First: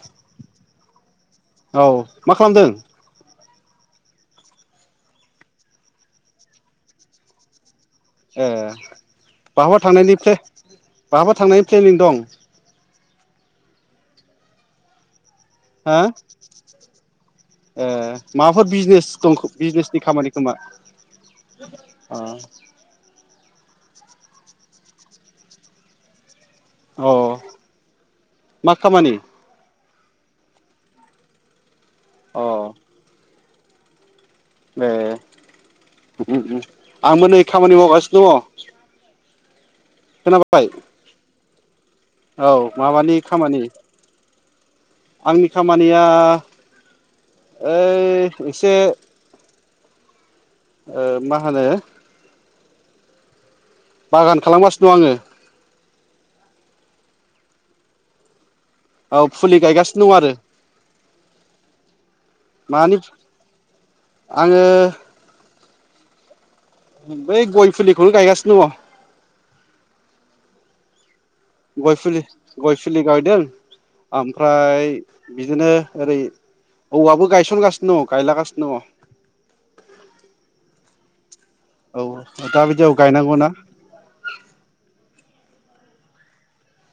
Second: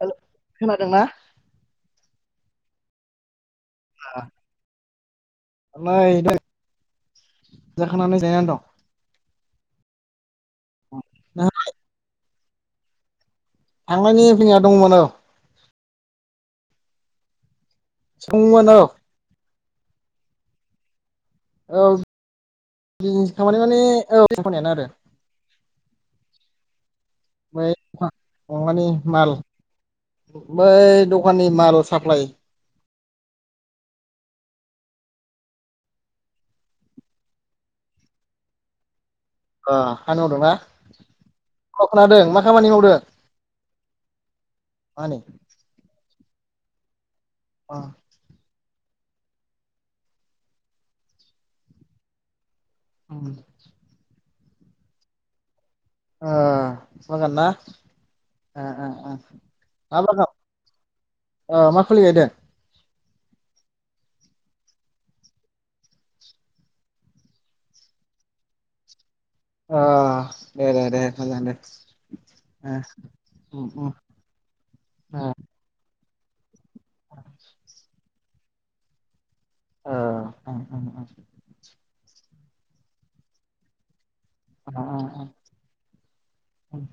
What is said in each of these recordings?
हेल' खोनादोंना? औ मा खालामदों? [unintelligible] [unintelligible] ए जिरायनानै दं बहाबा थांनायनि फ्ले बहाबा नोंहा थांनायनि प्लेनिं दं थांनायनि फ्लेनिंया दंमोन औ हो ए दंमोन माबाफोर औ बिजनेस दं खो बिजनेसनि खामानि खोमा औ ओ [unintelligible] ओफ्राय मा अमानि खामानि माल बै दखाननि माल साप्लाय अ ए ओम ओम आंबो नै खामानि मावगासिनो दङ ओ हालौदों ना? खोनाबाय खोनादों मा औ खामानि मावदों [inaudible] माबानि खामानि आंनि खामानिया [unintelligible] अ ओइ एसे ओ मा होनो [unintelligible] बागान खालामगासिनो दं आङो ओ बागान ना ओ ओ औ फुलि गायगासिनो दं ओ आरो [unintelligible] ओ मा खबरमोनदों मानि आङो बै गय फुलिखौनो गायगासिनो दङ अ दे दे दे मोजां दे गय फुलि गय ओ फुलि गायदों उम उम ओमफ्राय ओ बिदिनो ओरै औवाबो गायसन गासिनो दं गायला गासिनो दङ ओ ओम ओम ओम औ दा बायदियाव गायनांगौना? ओ ओ ओ ओम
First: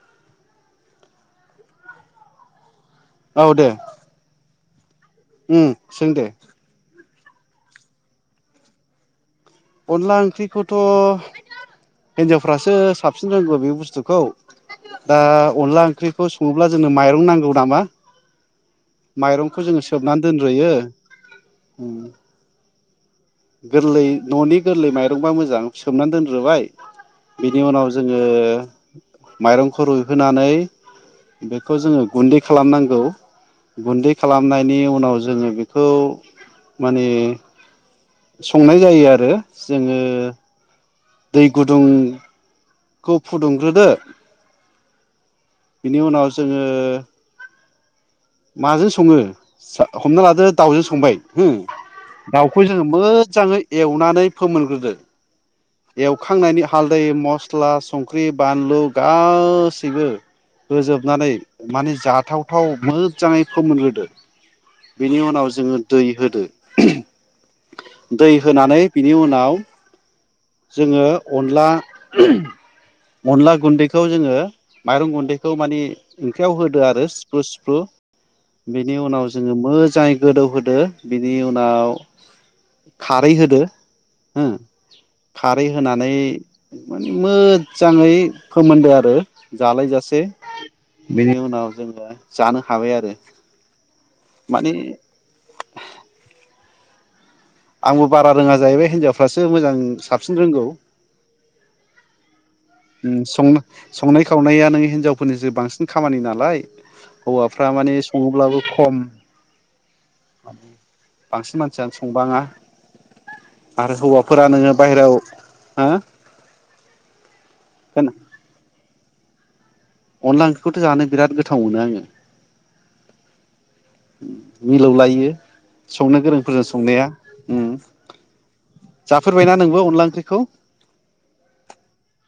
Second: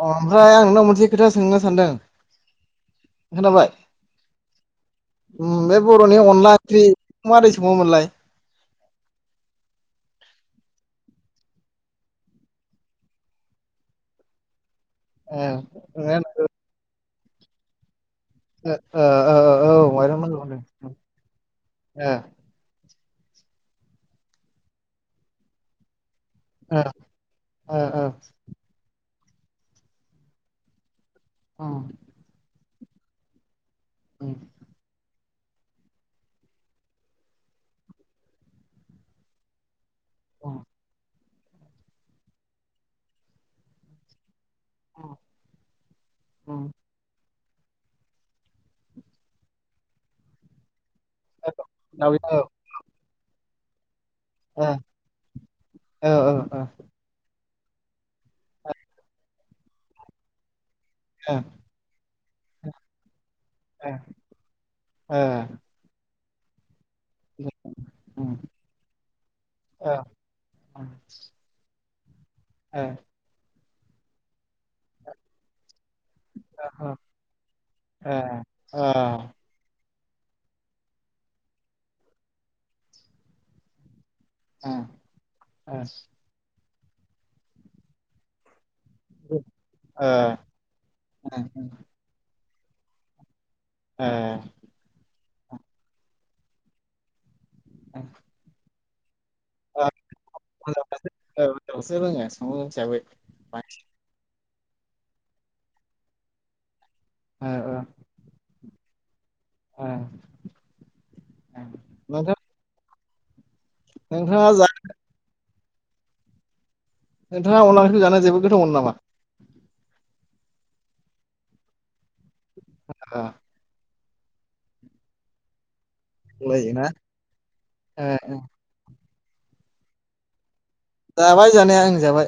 अ ओमफ्राय आं नोंनाव मोनसे खोथा सोंनो सानदों औ दे ओम उम बे सों बर'नि दे अनला ओंख्रि मारै संयोमोनलाय? अनला ओंख्रिखौथ' हिनजावफ्रासो साबसिन रोंगौ बे बुस्थुखौ दा ओ अनला ओंख्रिखौ सङोब्ला जोंनो माइरं नांगौ नामा ओ माइरंखौ औ जोङो माइरं सोमनानै नांगौ होनदों दोनग्रोयो। ओ गोरलै न'नि गोरलै माइरंबा मोजां सोमनानै दोन रोबाय बिनि ओ उनाव ओ जोङो माइरंखौ रुइहोनानै। बेखौ उम जोङो गुन्दै खालामनांगौ गौ। गुन्दै उम खालामनायनि उनाव जों जोङो बेखौ माने संनाय जायो आरो। जोङो उम दै गुदुंखौ फुदुंग्रोदो। [inaudible] बिन उनाव उम जोङो माजों सङो हमना लादो दाउजों स सांबाय हो दावजों औ दाउखौ जोङो मोजाङै समनानै औ फोमोनग्रोदो। औ ओ एवखांनायनि ओ हालदै मस सिस्ला संख्रि बानलु गासैबो फोजोबनानै माने जा थावथाव म मोजाङै फोमोनग्रोदो बेनि उनाव जोङो दै होद दो दै उम होनानै बिनि उनाव ओ जोङो अनला आ ओ अनला गुन्दैखौ जोङो माइरं गुन्दैखौ माने ओंख्रियाव होदो ओ आरो सिफ्र सिफ्र ओ बेनि उनाव जोङो मोजाङै गोदौ होदो बिनि उनाव खारै होदो। हो [inaudible] खारै होनानै मोजांयै सोमोन्दो आरो जालायजासे बेनि उनाव जोङो जानो हाबाय आरो माने आंबो बारा रोङा जाहैबाय हिनजाव फासो मोजां ओ साबसिन रोंगौ हिनजावफ्रासो रोङो संनो ओम हिसाबै संनो संनायखौ सावनाया नों हिनजावफोरनिसो बांसिन खामानि नालाय ओ हौवाफ्रा माने सङोब्लाबो खम ओ ओ। बांसिन मानसियानो नोंथां संबाङा आरो हौवाफोरा नोंथाङा जा नोङो बायहेरायाव हो नोंथाङा अनला ओंख्रिखो जानो जोबोद गोथाव मोनौ नामा? अनला ओंख्रिखौथ' जानो बिराद गोथाव मोनो आङो ओ मिलौलायो संनो गोरोंफोरनि बुंलायोना संनाया ओ ओ जाफेरबायना नोंबो अनला ओंख्रिखौ? जाबाय जानाया ओं जाबाय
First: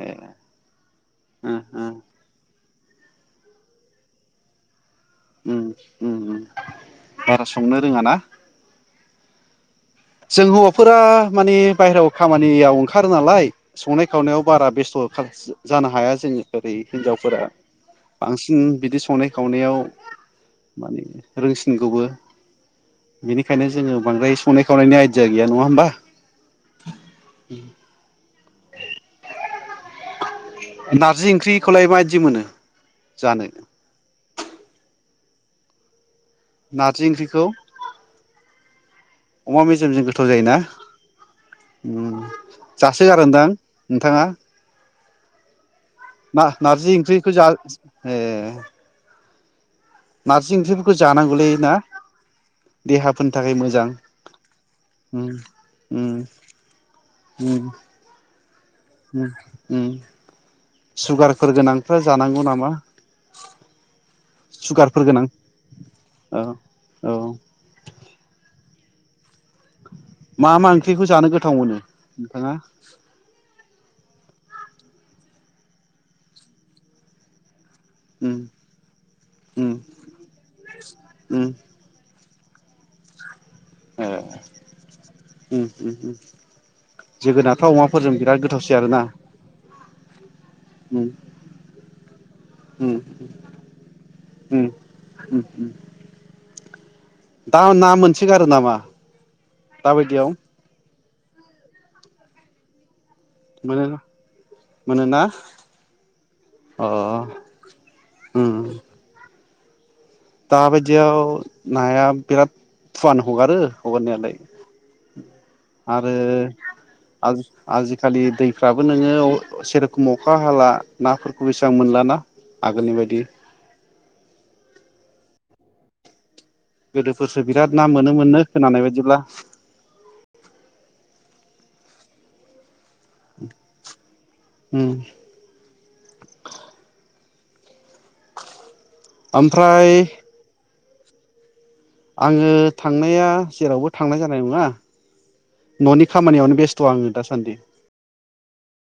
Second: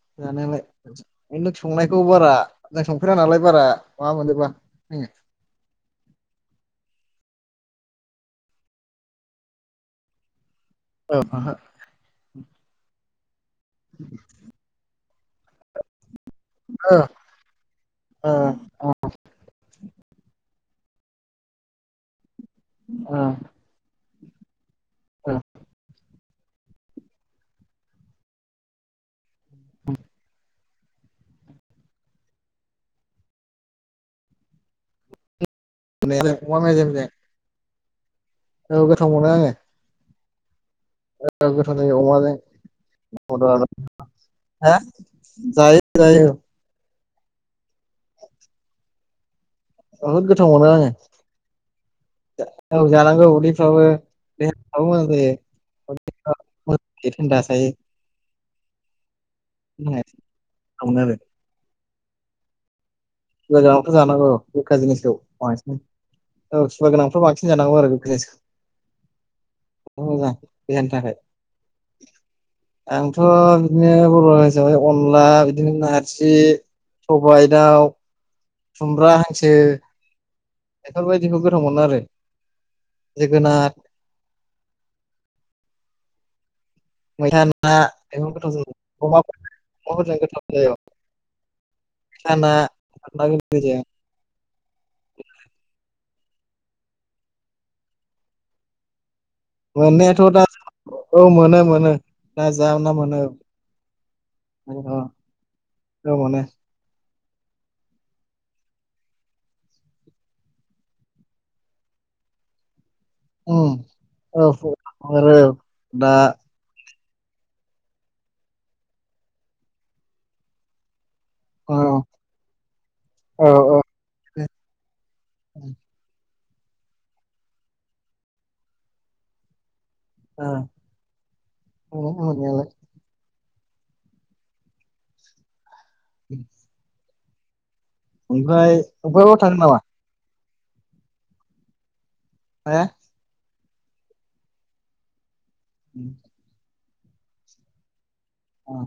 ए जानालाय बेनो उम संनायखौ बारा आं संफेरा नालाय बारा माबा मोनजोबा जोङो उम उम उम बारा संनो रोङा ना? जों हौ फोरा ओ माने बायहेरायाव खामानियाव ओंखारो नालाय संनाय खावनायाव बारा बेस्थ' खाज जानो हाया जों ओरै ओ हिन्जावफोरा ओ बांसिन बिदि संनाय खावनायाव माने रोंसिनगौबो ओ बेनिखायनो जोङो बांद्राय संनायाखौ खावनायनायनि आइडिया गैया नङा होनबा उम [inaudible] नारजि ओंख्रिखौलाय मायदि मोनो जानो? [unintelligible] अमा मेजेमजों नारजि ओंख्रिखौ औ गोथाव मोनो आङो । अमा मेजेमजों गोथाव जायोना? ओ गोथाव जायो उम अमाजों जासोगारोनदां मजा जागोन हो जायो जायो मा नारजि ओंख्रि खौ जा ए बहुद गोथाव नारजि मोनो आङो ओंख्रिफोरखौ जानांगौलै ना औ जानांगौ देहाफोरनि थाखाय उदैफ्राबोे मोजां देहाफ्राबो मोजां उम जायो उम थान्दा थायो । ओम ओम मोनो आरो सुगारफोर गोनां फ्रा जानांगौ नामा? सुगार गोनांयाथ' जानांगौ औ गोखा सुगारफोर जिनिसखौ गोनां बांसिन औ सोरबा औ गोनांथ' बांसिन जानांगौ आरो गोखा जिनिसखौ मोजां मा मा देहानि ओंख्रिखौ थाखाय जानो गोथाव मोनो नोंथाङा आंथ' बिदिनो बर' अनला बिदिनो नारजि सबाइ दाउ उम खुमब्रा हांसो उम बेफोरबायदिखौ गोथाव मोनो आरो । ओ ओ ओम ओम मैथा ना बेबो गोथाव जायो आरोना अमा अमाफोरजों गोथाव जायो उम मैथा ना उम मैथा गोखैजों उम उम उम दा ना मोनसोगारो नामा? दाबायदियाव मोनायाथ' दा औ मोनो मोनो ना जा ना मोनो ओ मोनो मोनोना मोनो अ उम दाबायदियाव नाया बिराद फुवानो हगारो उम हगारनायालाय औ आरो आरो दा आज-आजिखालि दैफ्राबो नोङो सेरखम अखा हाला नाफोरखौ औ बेसेबां मोनलाना आगोलनि बायदि औ औ गोदोफोरसो बिराद ना मोनो मोननो खोनानाय बायदिब्ला ओ नंगौ नंनायालाय उम उम ओमफ्राय अबेबाफोर थांगोन नामा? ओमफ्राय आङो थांनाया जेरावबो थांनाय जानाय नङा? न'नि खामानियावनो बेस थ' आङो दासान्दि। औ